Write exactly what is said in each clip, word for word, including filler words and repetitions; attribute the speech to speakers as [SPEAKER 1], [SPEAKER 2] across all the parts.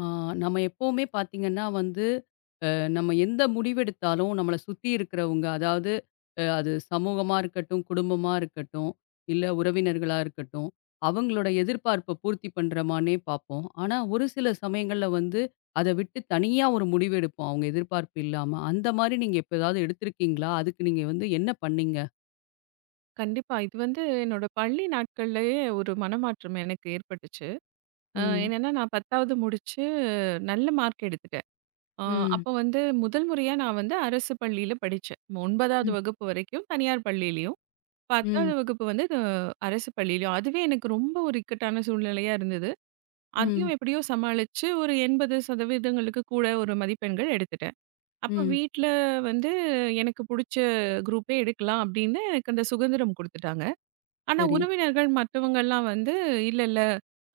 [SPEAKER 1] ஆ, நம்ம எப்பவுமே பார்த்தீங்கன்னா வந்து, அ நம்ம எந்த முடிவெடுத்தாலும் நம்மள சுத்தி இருக்கிறவங்க, அதாவது அ அது சமூகமா இருக்கட்டும், குடும்பமா இருக்கட்டும், இல்ல உறவினர்களா இருக்கட்டும், அவங்களோட எதிர்பார்ப்ப பூர்த்தி பண்றமான்னே பார்ப்போம். ஆனா, ஒரு சில சமயங்கள்ல வந்து அத விட்டு தனியா ஒரு முடிவு எடுப்போம், அவங்க எதிர்பார்ப்பு இல்லாம. அந்த மாரி நீங்க எப்ப ஏதாவது எடுத்திருக்கீங்களா? அதுக்கு நீங்க வந்து என்ன பண்ணீங்க?
[SPEAKER 2] கண்டிப்பா. இது வந்து என்னோட பள்ளி நாட்கள்லயே ஒரு மனமாற்றம் எனக்கு ஏற்பட்டுச்சு. அ
[SPEAKER 1] ம்.
[SPEAKER 2] என்னன்னா, நான் பத்தாவது முடிச்சு நல்ல மார்க் எடுத்துட்டேன். அ
[SPEAKER 1] ம்.
[SPEAKER 2] அப்போ வந்து முதல் முறையா நான் வந்து அரசு பள்ளியில படிச்சேன். ஒன்பதாவது
[SPEAKER 1] ம்.
[SPEAKER 2] வகுப்பு வரைக்கும் தனியார் பள்ளியிலயும்,
[SPEAKER 1] ம்.
[SPEAKER 2] பத்தாவது வகுப்பு வந்து இது அரசு பள்ளியிலயும். அதுவே எனக்கு ரொம்ப ஒரு இக்கட்டான சூழ்நிலையா இருந்தது. அதையும்
[SPEAKER 1] ம்.
[SPEAKER 2] எப்படியோ சமாளிச்சு ஒரு எண்பது சதவீதம் கூட ஒரு மதிப்பெண்கள் எடுத்துட்டேன். அப்போ
[SPEAKER 1] ம்.
[SPEAKER 2] வீட்ல வந்து எனக்கு புடிச்ச குரூப்பே எடுக்கலாம் அப்படின்னு எனக்கு அந்த சுதந்திரம் குடுத்துட்டாங்க. ஆனா
[SPEAKER 1] சரி.
[SPEAKER 2] உறவினர்கள் மத்தவங்கலாம் வந்து, இல்ல, இல்ல,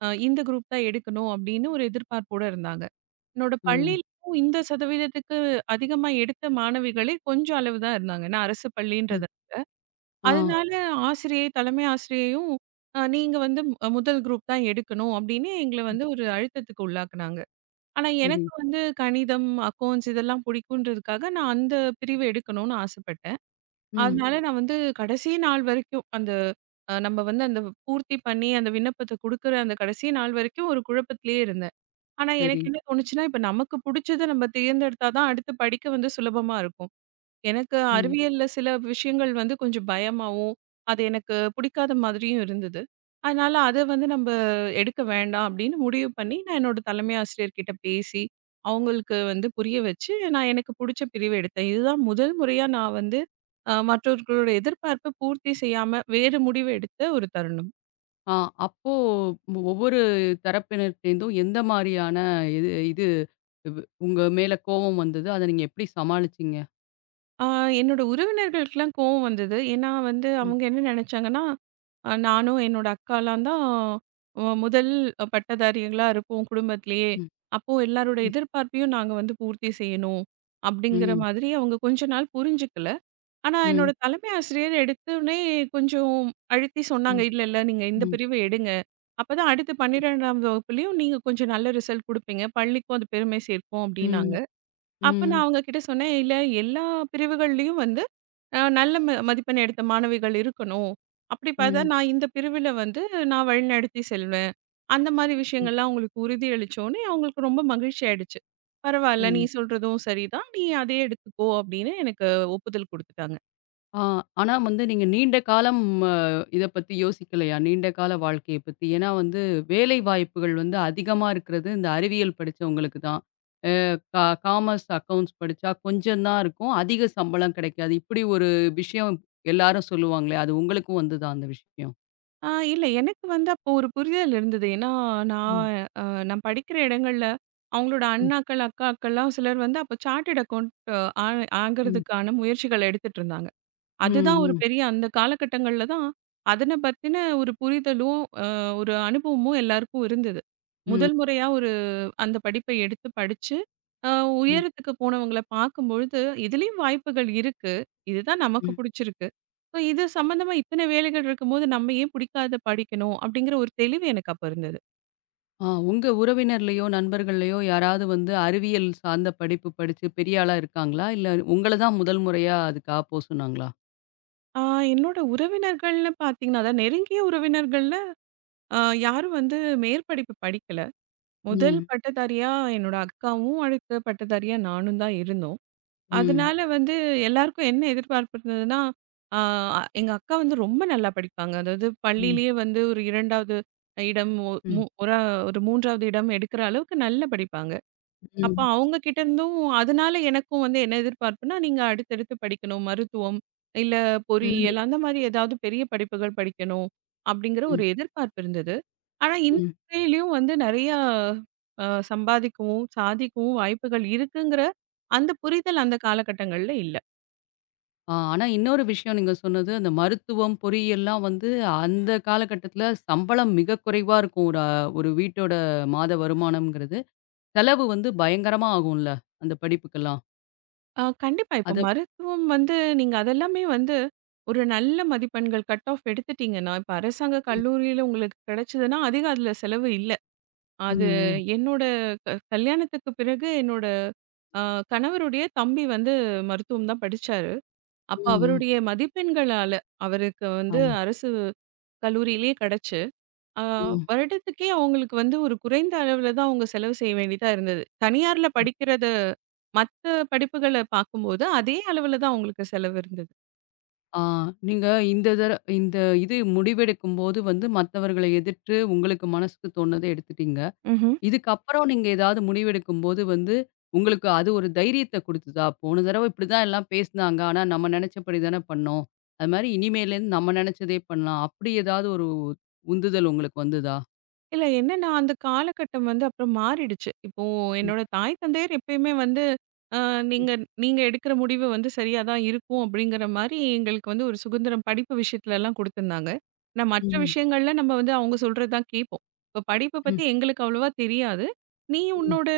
[SPEAKER 2] அ இந்த குரூப் தான் எடுக்கணும் அப்படின்னு ஒரு எதிர்பார்ப்போட இருந்தாங்க. என்னோட
[SPEAKER 1] ஓ!
[SPEAKER 2] பள்ளியிலும் இந்த சதவீதத்துக்கு அதிகமா எடுத்த மாணவிகளே கொஞ்சம் அளவு தான் இருந்தாங்க. ஏன்னா அரசு
[SPEAKER 1] ம்.
[SPEAKER 2] பள்ளின்றது.
[SPEAKER 1] ஆ.
[SPEAKER 2] அதனால ஆசிரியை, தலைமை ஆசிரியையும் அ நீங்க வந்து அ முதல் குரூப் தான் எடுக்கணும் அப்படின்னு எங்கள வந்து ஒரு அழுத்தத்துக்கு உள்ளாக்குனாங்க. ஆனா
[SPEAKER 1] சரி.
[SPEAKER 2] எனக்கு வந்து கணிதம், அக்கவுண்ட்ஸ் இதெல்லாம் பிடிக்குன்றதுக்காக நான் அந்த பிரிவு எடுக்கணும்னு ஆசைப்பட்டேன்.
[SPEAKER 1] ம்.
[SPEAKER 2] அதனால நான் வந்து கடைசி நாள் வரைக்கும் அந்த அ நம்ம வந்து அந்த பூர்த்தி பண்ணி அந்த விண்ணப்பத்த குடுக்குற அந்த கடைசி நாள் வரைக்கும் ஒரு குழப்பத்திலேயே இருந்தேன். ஆனா
[SPEAKER 1] சரி.
[SPEAKER 2] எனக்கு என்ன தோணுச்சுன்னா, இப்ப நமக்கு புடிச்சத நம்ம தேர்ந்தெடுத்தா தான் அடுத்து படிக்க வந்து சுலபமா இருக்கும். எனக்கு
[SPEAKER 1] ம்.
[SPEAKER 2] அறிவியல்ல சில விஷயங்கள் வந்து கொஞ்சம் பயமாவும், அது எனக்கு பிடிக்காத மாதிரியும் இருந்தது. அதனால அத வந்து நம்ப எடுக்க வேண்டாம் அப்படின்னு முடிவு பண்ணி, நான் என்னோட தலைமை ஆசிரியர்கிட்ட பேசி, அவங்களுக்கு வந்து புரிய வச்சு, நான் எனக்கு புடிச்ச பிரிவு எடுத்தேன். இதுதான் முதல் முறையா நான் வந்து அ மற்றவர்களோட எதிர்பார்ப்ப பூர்த்தி செய்யாம வேறு முடிவு எடுத்த ஒரு தருணம்.
[SPEAKER 1] ஆ அப்போ மு- ஒவ்வொரு தரப்பினர்ட்டேருந்தும் எந்த மாரியான இது இது வ் உங்க மேல கோவம் வந்தது? அத நீங்க எப்படி சமாளிச்சீங்க?
[SPEAKER 2] ஆ என்னோட உறவினர்களுக்கெல்லாம் கோவம் வந்தது. ஏன்னா வந்து
[SPEAKER 1] ம்,
[SPEAKER 2] அவங்க என்ன நெனச்சாங்கன்னா, அ நானும் என்னோட அக்காலாம் தான் அ முதல் பட்டதாரிகளா இருப்போம் குடும்பத்திலேயே.
[SPEAKER 1] ம்,
[SPEAKER 2] அப்போ எல்லாரோட
[SPEAKER 1] ம்,
[SPEAKER 2] எதிர்பார்ப்பையும் நாங்க வந்து பூர்த்தி செய்யணும். அப்படிங்கிற
[SPEAKER 1] ம்,
[SPEAKER 2] மாதிரி அவங்க கொஞ்ச நாள் புரிஞ்சுக்கல. ஆனா என்னோட
[SPEAKER 1] ம்,
[SPEAKER 2] தலைமை ஆசிரியர் எடுத்தோனே கொஞ்சம் அழுத்தி
[SPEAKER 1] ம்,
[SPEAKER 2] சொன்னாங்க.
[SPEAKER 1] ம்,
[SPEAKER 2] இல்ல, இல்ல, நீங்க இந்த
[SPEAKER 1] ம்,
[SPEAKER 2] பிரிவு எடுங்க. அப்பதான் அடுத்த பன்னிரண்டாம் வகுப்புலயும் நீங்க கொஞ்சம் நல்ல ரிசல்ட் குடுப்பீங்க. பள்ளிக்கும் அது பெருமை சேர்க்கும் அப்படின்னாங்க.
[SPEAKER 1] ம்,
[SPEAKER 2] அப்ப நான்
[SPEAKER 1] ம்,
[SPEAKER 2] அவங்க கிட்ட சொன்னேன். இல்ல எல்லா பிரிவுகள்லயும் வந்து அ நல்ல ம மதிப்பெண் எடுத்த மாணவிகள் இருக்கணும். அப்படி பார்த்தா, நான் இந்த பிரிவில வந்து நான் வழிநடத்தி செல்வேன். அந்த மாரி
[SPEAKER 1] ம்,
[SPEAKER 2] விஷயங்கள்லாம் அவங்களுக்கு உறுதி அளிச்சோனே, அவங்களுக்கு ரொம்ப மகிழ்ச்சி ஆயிடுச்சு. பரவால்ல, நீ
[SPEAKER 1] ம்.
[SPEAKER 2] சொல்றதும் சரிதான். நீ அதே எடுத்துக்கோ அப்படின்னு எனக்கு ஒப்புதல் குடுத்துட்டாங்க.
[SPEAKER 1] ஆ ஆனா வந்து நீங்க நீண்ட காலம் அ இத பத்தி யோசிக்கலையா? நீண்ட கால வாழ்க்கைய பத்தி? ஏன்னா வந்து வேலை வாய்ப்புகள் வந்து அதிகமா இருக்கிறது இந்த அறிவியல் படிச்சவங்களுக்கு தான். கா காமர்ஸ் அக்கவுண்ட்ஸ் படிச்சா கொஞ்சம் தான் இருக்கும். அதிக சம்பளம் கிடைக்காது. இப்படி ஒரு விஷயம் எல்லாரும் சொல்லுவாங்களே, அது உங்களுக்கும் வந்துதா அந்த விஷயம்?
[SPEAKER 2] ஆ இல்ல எனக்கு வந்து அப்போ ஒரு புரிதல் இருந்தது. ஏன்னா நான்
[SPEAKER 1] ம்.
[SPEAKER 2] அ நான் படிக்கிற இடங்கள்ல அவங்களோட
[SPEAKER 1] ம்.
[SPEAKER 2] அண்ணாக்கள், அக்காக்கள்லாம் சிலர் வந்து அப்போ சார்ட்டர்ட் அக்கவுண்ட் ஆ
[SPEAKER 1] ம்.
[SPEAKER 2] ஆகறதுக்கான முயற்சிகள் எடுத்துட்டு இருந்தாங்க. அதுதான் ஒரு
[SPEAKER 1] ம்.
[SPEAKER 2] பெரிய அந்த காலகட்டங்கள்ல தான் அதன பத்தின ஒரு புரிதலும், அ ஒரு அனுபவமும் எல்லாருக்கும் இருந்தது.
[SPEAKER 1] ம்.
[SPEAKER 2] முதல் முறையா ஒரு அந்த படிப்பை எடுத்து படிச்சு, அ
[SPEAKER 1] ம்.
[SPEAKER 2] உயரத்துக்கு போனவங்கள பார்க்கும்பொழுது, இதுலயும் வாய்ப்புகள் இருக்கு. இதுதான் நமக்கு
[SPEAKER 1] ம்.
[SPEAKER 2] புடிச்சிருக்கு. ஸோ இது சம்மந்தமா இத்தன வேலைகள் இருக்கும்போது, நம்ம ஏன் பிடிக்காத படிக்கணும்? அப்படிங்கிற ஒரு தெளிவு எனக்கு அப்ப இருந்தது.
[SPEAKER 1] ஆ உங்க உறவினர்லயோ, நண்பர்கள்லயோ யாராவது வந்து அறிவியல் சார்ந்த படிப்பு படிச்சு பெரிய ஆளா இருக்காங்களா? இல்ல உங்கள தான் முதல் முறையா அதுக்கு ஆ போ சொன்னாங்களா?
[SPEAKER 2] ஆ என்னோட உறவினர்கள்னு பார்த்தீங்கன்னா, அதான் நெருங்கிய உறவினர்கள்ல அ யாரும் வந்து மேற்படிப்பு படிக்கல. முதல்
[SPEAKER 1] ம்.
[SPEAKER 2] பட்டதாரியா என்னோட அக்காவும், அடுத்த பட்டதாரியா நானும் தான் இருந்தோம்.
[SPEAKER 1] ம்.
[SPEAKER 2] அதனால வந்து எல்லாருக்கும் என்ன எதிர்பார்ப்பு இருந்ததுன்னா, ஆ எங்க அக்கா வந்து ரொம்ப நல்லா படிப்பாங்க. அதாவது
[SPEAKER 1] ம்.
[SPEAKER 2] பள்ளியிலேயே வந்து ஒரு இரண்டாவது இடம், ஒ மு
[SPEAKER 1] ம்.
[SPEAKER 2] ஒரு ஒரு மூன்றாவது இடம் எடுக்கிற அளவுக்கு நல்லா படிப்பாங்க. அப்ப
[SPEAKER 1] ம்.
[SPEAKER 2] அவங்க கிட்ட இருந்தும் அதனால எனக்கும் வந்து என்ன எதிர்பார்ப்புன்னா, நீங்க அடுத்தடுத்து படிக்கணும். மருத்துவம், இல்ல
[SPEAKER 1] ம்.
[SPEAKER 2] பொறியியல் அந்த மாரி ஏதாவது பெரிய படிப்புகள் படிக்கணும். அப்படிங்கிற ஒரு
[SPEAKER 1] ம்.
[SPEAKER 2] எதிர்பார்ப்பு இருந்தது. ஆனா இந்த
[SPEAKER 1] ம்.
[SPEAKER 2] துறையிலயும் வந்து நெறையா அ சம்பாதிக்கவும், சாதிக்கவும் வாய்ப்புகள் இருக்குங்கிற அந்த புரிதல் அந்த காலகட்டங்கள்ல இல்ல.
[SPEAKER 1] ஆ, ஆனா இன்னொரு விஷயம் நீங்க சொன்னது, அந்த மருத்துவம், பொறியியல்லாம் வந்து அந்த காலகட்டத்தில சம்பளம் மிக குறைவா இருக்கும். ஒரு அ ஒரு வீட்டோட மாத வருமானம்ங்கிறது. செலவு வந்து பயங்கரமா ஆகும்ல, அந்த படிப்புக்கெல்லாம்.
[SPEAKER 2] அ கண்டிப்பா இப்ப
[SPEAKER 1] அத
[SPEAKER 2] மருத்துவம் வந்து நீங்க அதெல்லாமே வந்து ஒரு நல்ல மதிப்பெண்கள் கட் ஆஃப் எடுத்துட்டீங்கன்னா, இப்ப அரசாங்க
[SPEAKER 1] ம்,
[SPEAKER 2] கல்லூரியில உங்களுக்கு கிடைச்சதுன்னா அதிக அதுல செலவு இல்ல. அது
[SPEAKER 1] ம்,
[SPEAKER 2] என்னோட க கல்யாணத்துக்கு பிறகு என்னோட அ கணவருடைய தம்பி வந்து மருத்துவம் தான் படிச்சாரு. அப்ப
[SPEAKER 1] ம்,
[SPEAKER 2] அவருடைய மதிப்பெண்களால அவருக்கு
[SPEAKER 1] ஆ,
[SPEAKER 2] வந்து அரசு கல்லூரியிலேயே கிடைச்சு, அ
[SPEAKER 1] ம்,
[SPEAKER 2] வருடத்துக்கே அவங்களுக்கு வந்து ஒரு குறைந்த அளவுல தான் அவங்க செலவு செய்ய வேண்டியதா இருந்தது. தனியார்ல
[SPEAKER 1] ம்.
[SPEAKER 2] படிக்கிறத மத்த படிப்புகள பார்க்கும்போது அதே அளவுல தான் அவங்களுக்கு செலவு இருந்தது.
[SPEAKER 1] ஆ நீங்க இந்த தர இந்த இது முடிவெடுக்கும்போது வந்து மத்தவர்கள எதிர்த்து உங்களுக்கு மனசுக்கு தோணத எடுத்துட்டீங்க.
[SPEAKER 2] ம்ஹ்ம்.
[SPEAKER 1] இதுக்கப்புறம் நீங்க ஏதாவது முடிவெடுக்கும்போது வந்து, உங்களுக்கு அது ஒரு தைரியத்த குடுத்ததா? போன தடவ இப்படிதான் எல்லாம் பேசினாங்க. ஆனா நம்ம நெனச்சபடி தான பண்ணோம். அது மாரி இனிமேலேருந்து நம்ம நெனச்சதே பண்ணலாம். அப்படி ஏதாவது ஒரு உந்துதல் உங்களுக்கு வந்ததா?
[SPEAKER 2] இல்ல என்னன்னா, அந்த காலகட்டம் வந்து அப்புறம் மாறிடுச்சு. இப்போ
[SPEAKER 1] ம்,
[SPEAKER 2] என்னோட தாய் தந்தையர் எப்பயுமே வந்து, "அ
[SPEAKER 1] ம்,
[SPEAKER 2] நீங்க நீங்க எடுக்கிற முடிவு வந்து சரியா தான் இருக்கும்." அப்படிங்கிற மாரி எங்களுக்கு வந்து ஒரு சுதந்திரம் படிப்பு விஷயத்துலலாம் குடுத்துருந்தாங்க. ஆனா மற்ற
[SPEAKER 1] ம்,
[SPEAKER 2] விஷயங்கள்ல நம்ம வந்து அவங்க சொல்றது தான் கேட்போம். இப்ப படிப்ப பத்தி
[SPEAKER 1] ம்,
[SPEAKER 2] எங்களுக்கு அவ்வளவா தெரியாது. "நீ
[SPEAKER 1] ம், ம்,
[SPEAKER 2] உன்னோட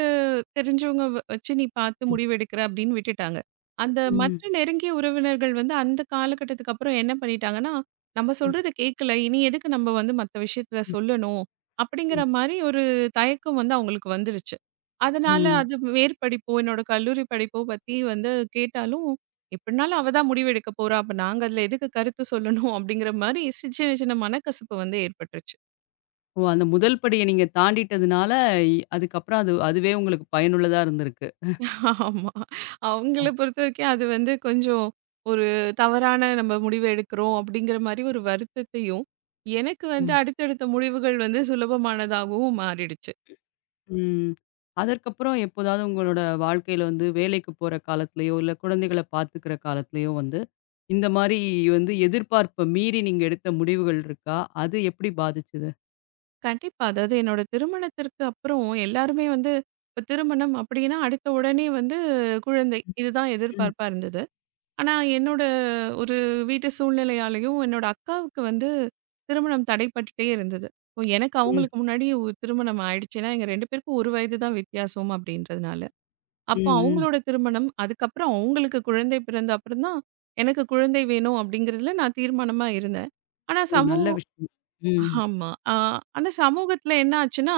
[SPEAKER 2] தெரிஞ்சவங்க வ வச்சு நீ பார்த்து
[SPEAKER 1] ம்,
[SPEAKER 2] முடிவு எடுக்கிற." அப்படின்னு விட்டுட்டாங்க. அந்த மற்ற
[SPEAKER 1] ம்,
[SPEAKER 2] நெருங்கிய உறவினர்கள் வந்து அந்த காலகட்டத்துக்கு அப்புறம் என்ன பண்ணிட்டாங்கன்னா, "நம்ம சொல்றத கேட்கல. இனி எதுக்கு நம்ம வந்து மத்த விஷயத்துல
[SPEAKER 1] ம்,
[SPEAKER 2] சொல்லணும்?" அப்படிங்கிற
[SPEAKER 1] ம்,
[SPEAKER 2] மாரி ஒரு தயக்கம் வந்து அவங்களுக்கு வந்துருச்சு. அதனால
[SPEAKER 1] ம்.
[SPEAKER 2] அது மேற்படிப்போ, என்னோட கல்லூரி படிப்போ பத்தி வந்து கேட்டாலும், எப்படினாலும் அவ தான் முடிவெடுக்க போறா. அப்ப நாங்க அதில எதுக்கு கருத்து சொல்லணும்? அப்படிங்கிற மாரி சி சின்ன சின்ன மனக்கசப்பு வந்து ஏற்பட்டுருச்சு.
[SPEAKER 1] ஓ! அந்த முதல் படிய நீங்க தாண்டிட்டதுனால, இ அதுக்கப்புறம் அது அதுவே உங்களுக்கு பயனுள்ளதா இருந்திருக்கு.
[SPEAKER 2] ஆமா. அவங்கள பொறுத்தவரைக்கும் அது வந்து கொஞ்சம் ஒரு தவறான நம்ம முடிவு எடுக்கிறோம் அப்படிங்கிற மாரி ஒரு வருத்தத்தையும், எனக்கு வந்து அடுத்தடுத்த முடிவுகள் வந்து சுலபமானதாகவும் மாறிடுச்சு.
[SPEAKER 1] ம். அதற்கப்புறம் எப்போதாவது உங்களோட வாழ்க்கையில வந்து வேலைக்கு போற காலத்திலயோ, இல்ல குழந்தைகள பார்த்துக்கிற காலத்திலயோ வந்து, இந்த மாரி வந்து எதிர்பார்ப்ப மீறி நீங்க எடுத்த முடிவுகள் இருக்கா? அது எப்படி பாதிச்சது?
[SPEAKER 2] கண்டிப்பா. அதாவது என்னோட திருமணத்திற்கு அப்புறம் எல்லாருமே வந்து இப்ப திருமணம் அப்படின்னா, அடுத்த உடனே வந்து குழந்தை. இதுதான்
[SPEAKER 1] ம்,
[SPEAKER 2] எதிர்பார்ப்பா இருந்தது. ஆனா என்னோட ஒரு வீட்டு சூழ்நிலையாலயும், என்னோட அக்காவுக்கு வந்து திருமணம் தடைப்பட்டுட்டே இருந்தது. இப்போ எனக்கு
[SPEAKER 1] ம்,
[SPEAKER 2] அவங்களுக்கு முன்னாடி ஒரு திருமணம் ஆயிடுச்சு. ஏன்னா எங்க ரெண்டு பேருக்கும் ஒரு வயது தான் வித்தியாசம் அப்படின்றதுனால. அப்போ
[SPEAKER 1] ம், ம்.
[SPEAKER 2] அவங்களோட திருமணம், அதுக்கப்புறம் அவங்களுக்கு குழந்தை பிறந்த அப்புறம் தான், எனக்கு குழந்தை வேணும் அப்படிங்கிறதுல நான் தீர்மானமா இருந்தேன். ஆனா
[SPEAKER 1] ஓ!
[SPEAKER 2] சமூக
[SPEAKER 1] நல்ல விஷயம். ம்,
[SPEAKER 2] ஆமா. ஆ ஆனா சமூகத்துல என்ன ஆச்சுன்னா,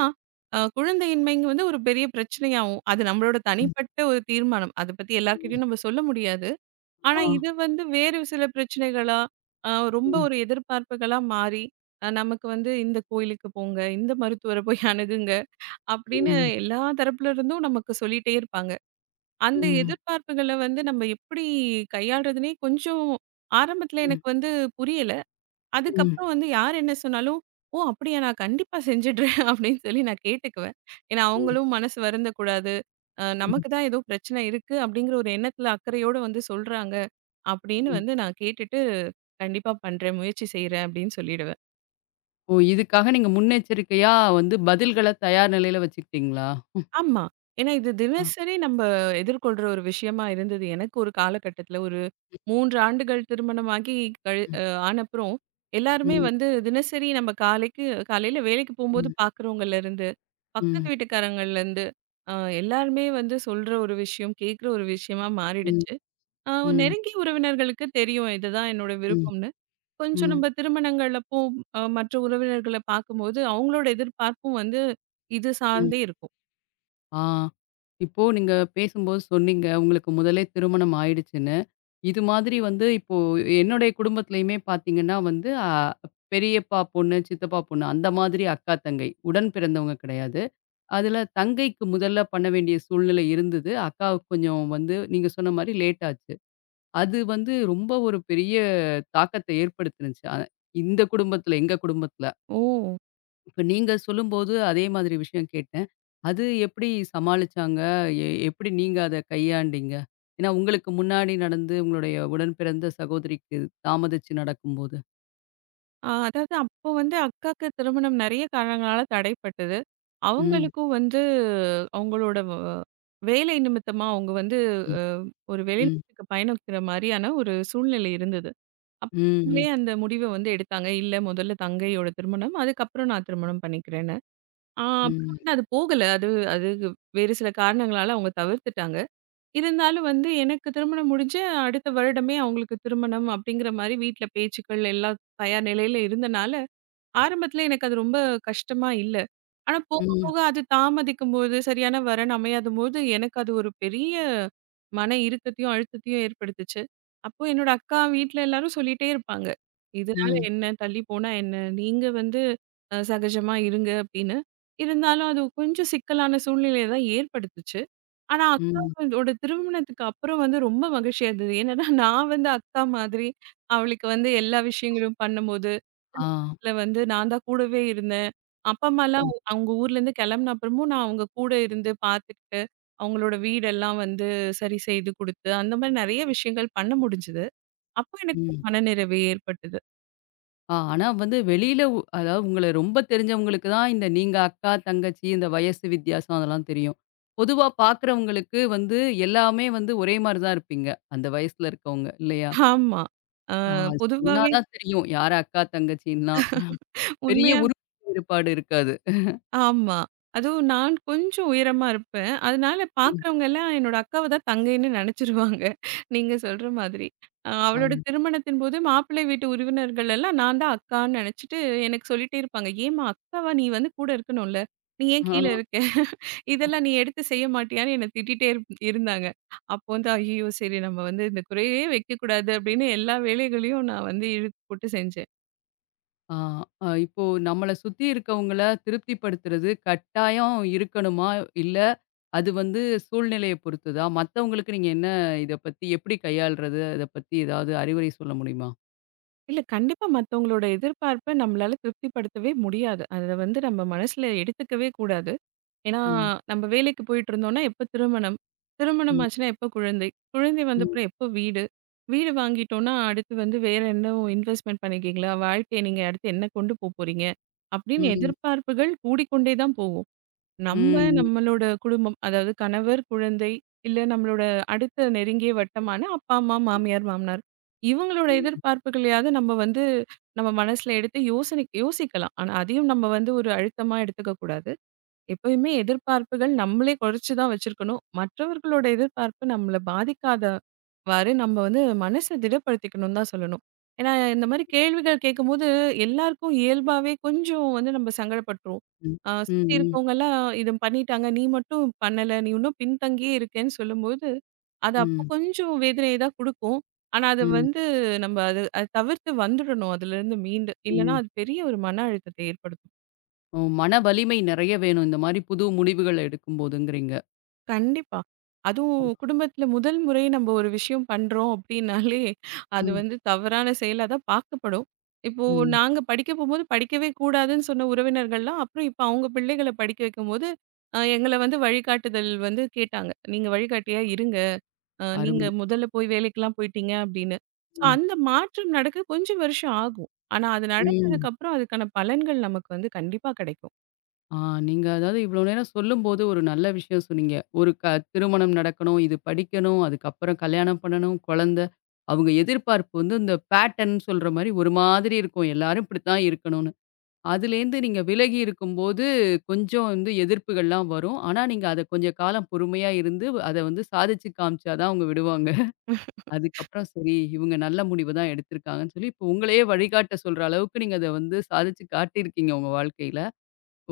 [SPEAKER 2] அ குழந்தையின்மைங்க வந்து ஒரு பெரிய பிரச்சனையாவும், அது நம்மளோட
[SPEAKER 1] ம்.
[SPEAKER 2] தனிப்பட்ட ஒரு தீர்மானம். அத பத்தி எல்லார்கிட்டயும் நம்ம சொல்ல முடியாது. ஆனா
[SPEAKER 1] ஆ.
[SPEAKER 2] இது வந்து வேறு சில பிரச்சனைகளா, அ ரொம்ப
[SPEAKER 1] ம்,
[SPEAKER 2] ஒரு எதிர்பார்ப்புகளா மாறி, அ நமக்கு வந்து இந்த கோயிலுக்கு போங்க, இந்த மருத்துவர போய் அணுகுங்க அப்படின்னு
[SPEAKER 1] ம்,
[SPEAKER 2] எல்லா தரப்புல இருந்தும் நமக்கு சொல்லிட்டே இருப்பாங்க.
[SPEAKER 1] ம்,
[SPEAKER 2] அந்த
[SPEAKER 1] ம்,
[SPEAKER 2] எதிர்பார்ப்புகள வந்து நம்ம எப்படி கையாளுறதுன்னே கொஞ்சம் ஆரம்பத்துல
[SPEAKER 1] ம்,
[SPEAKER 2] எனக்கு வந்து புரியல.
[SPEAKER 1] ம்,
[SPEAKER 2] அதுக்கப்புறம் வந்து யார் என்ன சொன்னாலும், "ஓ! அப்படியா? நான் கண்டிப்பா செஞ்சுடுறேன்" அப்படின்னு சொல்லி நான் கேட்டுக்குவேன். ஏன்னா அவங்களும் மனசு வருந்தக்கூடாது. அ
[SPEAKER 1] ம்,
[SPEAKER 2] நமக்கு தான் ஏதோ பிரச்சனை இருக்கு அப்படிங்கிற ஒரு எண்ணத்துல அக்கறையோட வந்து சொல்றாங்க. அப்படின்னு
[SPEAKER 1] ம்.
[SPEAKER 2] வந்து நான் கேட்டுட்டு, "கண்டிப்பா பண்றேன், முயற்சி செய்றேன்" அப்படின்னு சொல்லிடுவேன்.
[SPEAKER 1] ஓ! இதுக்காக நீங்க முன்னெச்சரிக்கையா வந்து பதில்கள தயார் நிலையில வச்சுக்கிட்டீங்களா? ம்.
[SPEAKER 2] ஆமா. ஏன்னா இது
[SPEAKER 1] ஆ.
[SPEAKER 2] தினசரி நம்ம எதிர்கொள்ற ஒரு விஷயமா இருந்தது. எனக்கு ஒரு காலகட்டத்தில ஒரு மூன்று ஆண்டுகள் திருமணமாகி கழி
[SPEAKER 1] ம்,
[SPEAKER 2] அ ஆனப்புறம், எல்லாருமே
[SPEAKER 1] ம்,
[SPEAKER 2] வந்து தினசரி நம்ம காலைக்கு காலையில வேலைக்கு போம்போது
[SPEAKER 1] ம்,
[SPEAKER 2] பார்க்குறவங்கலேருந்து, பக்கத்து
[SPEAKER 1] ம்,
[SPEAKER 2] வீட்டுக்காரங்கள்லேருந்து, அ எல்லாருமே வந்து சொல்ற ஒரு விஷயம், கேட்குற ஒரு விஷயமா
[SPEAKER 1] ம்,
[SPEAKER 2] மாறிடுச்சு. அ
[SPEAKER 1] ம்,
[SPEAKER 2] நெருங்கிய உறவினர்களுக்கு தெரியும் இதுதான் என்னோட விருப்பம்னு. கொஞ்சம்
[SPEAKER 1] ம்,
[SPEAKER 2] நம்ம திருமணங்களப்போ அ மற்ற உறவினர்கள பார்க்கும்போது, அவங்களோட எதிர்பார்ப்பும் வந்து இது
[SPEAKER 1] ம்.
[SPEAKER 2] சார்ந்தே இருக்கும்.
[SPEAKER 1] ஆ. இப்போ நீங்க பேசும்போது சொன்னீங்க, உங்களுக்கு முதலே திருமணம் ஆயிடுச்சுன்னு. இது மாதிரி வந்து இப்போ என்னுடைய குடும்பத்திலயுமே பார்த்தீங்கன்னா வந்து, அ பெரியப்பா பொண்ணு, சித்தப்பா பொண்ணு அந்த மாதிரி அக்கா, தங்கை. உடன் பிறந்தவங்க கிடையாது. அதில தங்கைக்கு முதல்ல பண்ண வேண்டிய சூழ்நிலை இருந்தது. அக்காவுக்கு கொஞ்சம் வந்து நீங்க சொன்ன மாரி லேட் ஆச்சு. அது வந்து ரொம்ப ஒரு பெரிய தாக்கத்த ஏற்படுத்துனுச்சு. அ இந்த குடும்பத்தில, எங்க குடும்பத்தில.
[SPEAKER 2] ஓ!
[SPEAKER 1] இப்ப நீங்க சொல்லும்போது அதே மாதிரி விஷயம் கேட்டேன். அது எப்படி சமாளிச்சாங்க? எ எப்படி நீங்க அத கையாண்டீங்க? ஏன்னா உங்களுக்கு முன்னாடி நடந்து உங்களுடைய உடன்பிறந்த சகோதரிக்கு தாமதிச்சு நடக்கும்போது.
[SPEAKER 2] ஆ அதாவது அப்போ வந்து அக்காக்கு திருமணம் நெறைய காரணங்களால தடைப்பட்டது.
[SPEAKER 1] ம்,
[SPEAKER 2] அவங்களுக்கும் வந்து அவங்களோட வ வேலை நிமித்தமா அவங்க வந்து
[SPEAKER 1] ம்,
[SPEAKER 2] அ ஒரு
[SPEAKER 1] ம்,
[SPEAKER 2] வெளிநாட்டுக்கு பயணிக்கிற மாரியான ஒரு சூழ்நிலை இருந்தது. அப்போங்களே
[SPEAKER 1] ம்,
[SPEAKER 2] அந்த முடிவ வந்து எடுத்தாங்க. இல்ல, முதல்ல தங்கையோட திருமணம், அதுக்கப்புறம் நான் திருமணம் பண்ணிக்கிறேன்னு. ஆ அப்புறம்
[SPEAKER 1] ம்,
[SPEAKER 2] வந்து அது போகல. அது அது வேறு சில காரணங்களால அவங்க தவிர்த்துட்டாங்க. இருந்தாலும் வந்து எனக்கு திருமணம் முடிஞ்சு அடுத்த வருடமே அவங்களுக்கு திருமணம் அப்படிங்கிற மாரி வீட்ல பேச்சுக்கள் எல்லாம் தயார் நிலையில இருந்தனால, ஆரம்பத்துல எனக்கு அது ரொம்ப கஷ்டமா இல்ல. ஆனா போக,
[SPEAKER 1] ம்,
[SPEAKER 2] போக அது தாமதிக்கும்போது, சரியான வரன் அமையாதபோது, எனக்கு அது ஒரு பெரிய மன இறுக்கத்தையும், அழுத்தத்தையும் ஏற்படுத்துச்சு. அப்போ என்னோட அக்கா வீட்ல எல்லாரும் சொல்லிட்டே இருப்பாங்க. "இதனால
[SPEAKER 1] ம்,
[SPEAKER 2] என்ன? தள்ளி போனா என்ன? நீங்க வந்து அ சகஜமா இருங்க" அப்படின்னு. இருந்தாலும் அது கொஞ்சம் சிக்கலான சூழ்நிலைய தான் ஏற்படுத்துச்சு. ஆனா,
[SPEAKER 1] ம்,
[SPEAKER 2] அக்காவோட திருமணத்துக்கு அப்புறம் வந்து ரொம்ப மகிழ்ச்சியா இருந்தது. என்னன்னா, நான் வந்து அக்கா மாதிரி அவளுக்கு வந்து எல்லா விஷயங்களும் பண்ணும்போது,
[SPEAKER 1] ஆ,
[SPEAKER 2] திருமணத்துல வந்து நான் தான் கூடவே இருந்தேன். அப்பா, அம்மாலாம்
[SPEAKER 1] ம்,
[SPEAKER 2] அவங்க ஊர்லேருந்து கிளம்புன அப்புறமும் நான் அவங்க கூட இருந்து பார்த்துக்கிட்டு, அவங்களோட வீடெல்லாம் வந்து சரி செய்து குடுத்து, அந்த மாரி நெறைய விஷயங்கள் பண்ண முடிஞ்சது. அப்போ எனக்கு ஒரு
[SPEAKER 1] ம்.
[SPEAKER 2] மனநிறைவு ஏற்பட்டது.
[SPEAKER 1] ஆ ஆனா வந்து வெளியில உ அதாவது உங்கள ரொம்ப தெரிஞ்சவங்களுக்கு தான் இந்த நீங்க அக்கா, தங்கச்சி இந்த வயசு வித்தியாசம் அதெல்லாம் தெரியும். பொதுவா பார்க்குறவங்களுக்கு வந்து எல்லாமே வந்து ஒரே மாரி தான் இருப்பீங்க. அந்த வயசுல இருக்கவங்க இல்லையா?
[SPEAKER 2] ஆமா. அ
[SPEAKER 1] ஆ, அது சொன்னா
[SPEAKER 2] பொதுவாவே
[SPEAKER 1] தான் தெரியும். யார் அக்கா, தங்கச்சின்லாம். பெரிய
[SPEAKER 2] உண்மையா
[SPEAKER 1] உருப்படி வேறுபாடு இருக்காது.
[SPEAKER 2] ஆமா. அதுவும் நான் கொஞ்சம் உயரமா இருப்பேன். அதனால
[SPEAKER 1] ம்.
[SPEAKER 2] பார்க்குறவங்க எல்லாம் என்னோட அக்காவ தான் தங்கைன்னு நெனச்சுருவாங்க. நீங்க சொல்ற மாதிரி. அ
[SPEAKER 1] ஆ,
[SPEAKER 2] அவளோட திருமணத்தின் போது மாப்பிள்ளை வீட்டு உறவினர்கள் எல்லாம் நான் தான் அக்கான்னு நெனச்சுட்டு எனக்கு சொல்லிட்டே இருப்பாங்க. "ஏம்மா, அக்காவா நீ வந்து கூட இருக்கணும்ல. நீ ஏன்
[SPEAKER 1] ஆ,
[SPEAKER 2] கீழ இருக்க? இதெல்லாம் நீ எடுத்து செய்ய மாட்டியான்னு?" என்ன திட்டிட்டே இருப் இருந்தாங்க. அப்போ வந்து ஐயய்யோ! சரி நம்ம வந்து இந்த குறையே வைக்கக்கூடாது அப்படின்னு எல்லா வேலைகளையும் நான் வந்து இழுத்து போட்டு செஞ்சேன்.
[SPEAKER 1] ஆ, ஆ இப்போ நம்மள சுத்தி இருக்கவங்கள திருப்திப்படுத்துறது கட்டாயம் இருக்கணுமா? இல்ல, அது வந்து சூழ்நிலைய பொறுத்ததா? மத்தவங்களுக்கு நீங்க என்ன இத பத்தி எப்படி கையாள்றது? அத பத்தி ஏதாவது அறிவுரை சொல்ல முடியுமா?
[SPEAKER 2] இல்ல, கண்டிப்பா மத்தவங்களோட எதிர்பார்ப்ப நம்மளால திருப்திப்படுத்தவே முடியாது. அத வந்து நம்ம மனசுல எடுத்துக்கவே கூடாது. ஏன்னா,
[SPEAKER 1] ம்.
[SPEAKER 2] நம்ம வேலைக்கு போயிட்டு இருந்தோம்னா எப்ப திருமணம், திருமணம்
[SPEAKER 1] ம்.
[SPEAKER 2] ஆச்சுன்னா எப்ப குழந்தை, குழந்தை வந்த
[SPEAKER 1] ம்.
[SPEAKER 2] அப்புறம் எப்ப வீடு, வீடு வாங்கிட்டோம்னா அடுத்து வந்து வேற என்ன இன்வெஸ்ட்மென்ட் பண்ணியிருக்கீங்களா? வாழ்க்கைய நீங்க அடுத்து என்ன கொண்டு போப்போறீங்க? அப்படின்னு
[SPEAKER 1] ம்.
[SPEAKER 2] எதிர்பார்ப்புகள் கூடிக்கொண்டே தான் போகும். நம்ம
[SPEAKER 1] ம்.
[SPEAKER 2] நம்மளோட குடும்பம், அதாவது கணவர், குழந்தை, இல்ல நம்மளோட அடுத்த நெருங்கிய வட்டமான அப்பா, அம்மா, மாமியார், மாமனார். இவங்களோட எதிர்பார்ப்புகளையாவது நம்ம வந்து நம்ம மனசுல எடுத்து யோசனை யோசிக்கலாம். ஆனா அதையும் நம்ம வந்து ஒரு அழுத்தமா எடுத்துக்க கூடாது. எப்பயுமே எதிர்பார்ப்புகள் நம்மளே குறைச்சு தான் வச்சிருக்கணும். மற்றவர்களோட எதிர்பார்ப்பு நம்மள பாதிக்காதவாறு நம்ம வந்து மனச திடப்படுத்திக்கணும்னு தான் சொல்லணும். ஏன்னா, இந்த மாரி கேள்விகள் கேட்கும்போது எல்லாருக்கும் இயல்பாவே கொஞ்சம் வந்து நம்ம சங்கடப்பட்டுருவோம்.
[SPEAKER 1] ம்.
[SPEAKER 2] அ
[SPEAKER 1] ம்.
[SPEAKER 2] சுத்தி
[SPEAKER 1] ம்.
[SPEAKER 2] இருக்கவங்கலாம் இத பண்ணிட்டாங்க. நீ மட்டும் பண்ணல. நீ இன்னும் பின்தங்கியே இருக்கேன்னு சொல்லும்போது, அது அப்போ
[SPEAKER 1] ம்.
[SPEAKER 2] கொஞ்சம் வேதனைய தான் குடுக்கும். ஆனா, அது
[SPEAKER 1] ம்.
[SPEAKER 2] வந்து நம்ம அது அத தவிர்த்து வந்துடணும். அதுலருந்து மீண்டு. இல்லன்னா,
[SPEAKER 1] ம்.
[SPEAKER 2] அது பெரிய ஒரு மன அழுத்தத்தை ஏற்படுத்தும்.
[SPEAKER 1] ஓ! மன வலிமை நெறைய வேணும். இந்த மாரி புது முடிவுகள எடுக்கும்போதுங்கிறீங்க.
[SPEAKER 2] கண்டிப்பா. அதுவும் குடும்பத்தில முதல் முறை நம்ம ஒரு விஷயம் பண்றோம் அப்டின்னாலே, அது
[SPEAKER 1] ம்.
[SPEAKER 2] வந்து தவறான செயலா தான் பார்க்கப்படும். இப்போ
[SPEAKER 1] ம்.
[SPEAKER 2] நாங்க படிக்க போம்போது படிக்கவே கூடாதுன்னு சொன்ன உறவினர்கள்லாம், அப்புறம் இப்ப அவங்க பிள்ளைகள படிக்க வைக்கும்போது, அ எங்கள வந்து வழிகாட்டுதல் வந்து கேட்டாங்க. "நீங்க வழிகாட்டியா இருங்க. அ நீங்க
[SPEAKER 1] அருமை.
[SPEAKER 2] முதல்ல போய் வேலைக்கெல்லாம் போயிட்டீங்க" அப்டின்னு. ஸோ
[SPEAKER 1] ம்.
[SPEAKER 2] அந்த மாற்றம் நடக்க கொஞ்சம் வருஷம் ஆகும். ஆனா அது
[SPEAKER 1] ம்.
[SPEAKER 2] நடந்ததுக்கப்புறம் அதுக்கான பலன்கள் நமக்கு வந்து கண்டிப்பா கிடைக்கும்.
[SPEAKER 1] ஆ நீங்க அதாவது இவ்வளோ நேரம் சொல்லும்போது ஒரு நல்ல விஷயம் சொன்னீங்க. ஒரு க திருமணம் நடக்கணும், இது படிக்கணும், அதுக்கப்புறம் கல்யாணம் பண்ணணும், குழந்தை. அவங்க எதிர்பார்ப்பு வந்து இந்த பேட்டர்ன் சொல்ற மாரி ஒரு மாதிரி இருக்கும். எல்லாரும் இப்படித்தான் இருக்கணும்னு. அதுலேருந்து நீங்க விலகி இருக்கும்போது கொஞ்சம் வந்து எதிர்ப்புகள்லாம் வரும். ஆனா நீங்க அத கொஞ்சம் காலம் பொறுமையா இருந்து அத வந்து சாதிச்சு காமிச்சா தான் அவங்க விடுவாங்க. அதுக்கப்புறம் சரி இவங்க நல்ல முடிவு தான் எடுத்திருக்காங்கன்னு சொல்லி இப்போ உங்களையே வழிகாட்ட சொல்ற அளவுக்கு நீங்க அத வந்து சாதிச்சு காட்டியிருக்கீங்க உங்க வாழ்க்கையில.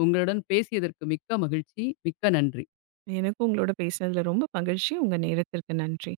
[SPEAKER 1] உங்களுடன் பேசியதற்கு மிக்க மகிழ்ச்சி. மிக்க நன்றி.
[SPEAKER 2] எனக்கும் உங்களோட பேசினதுல ரொம்ப மகிழ்ச்சி. உங்க நேரத்திற்கு நன்றி.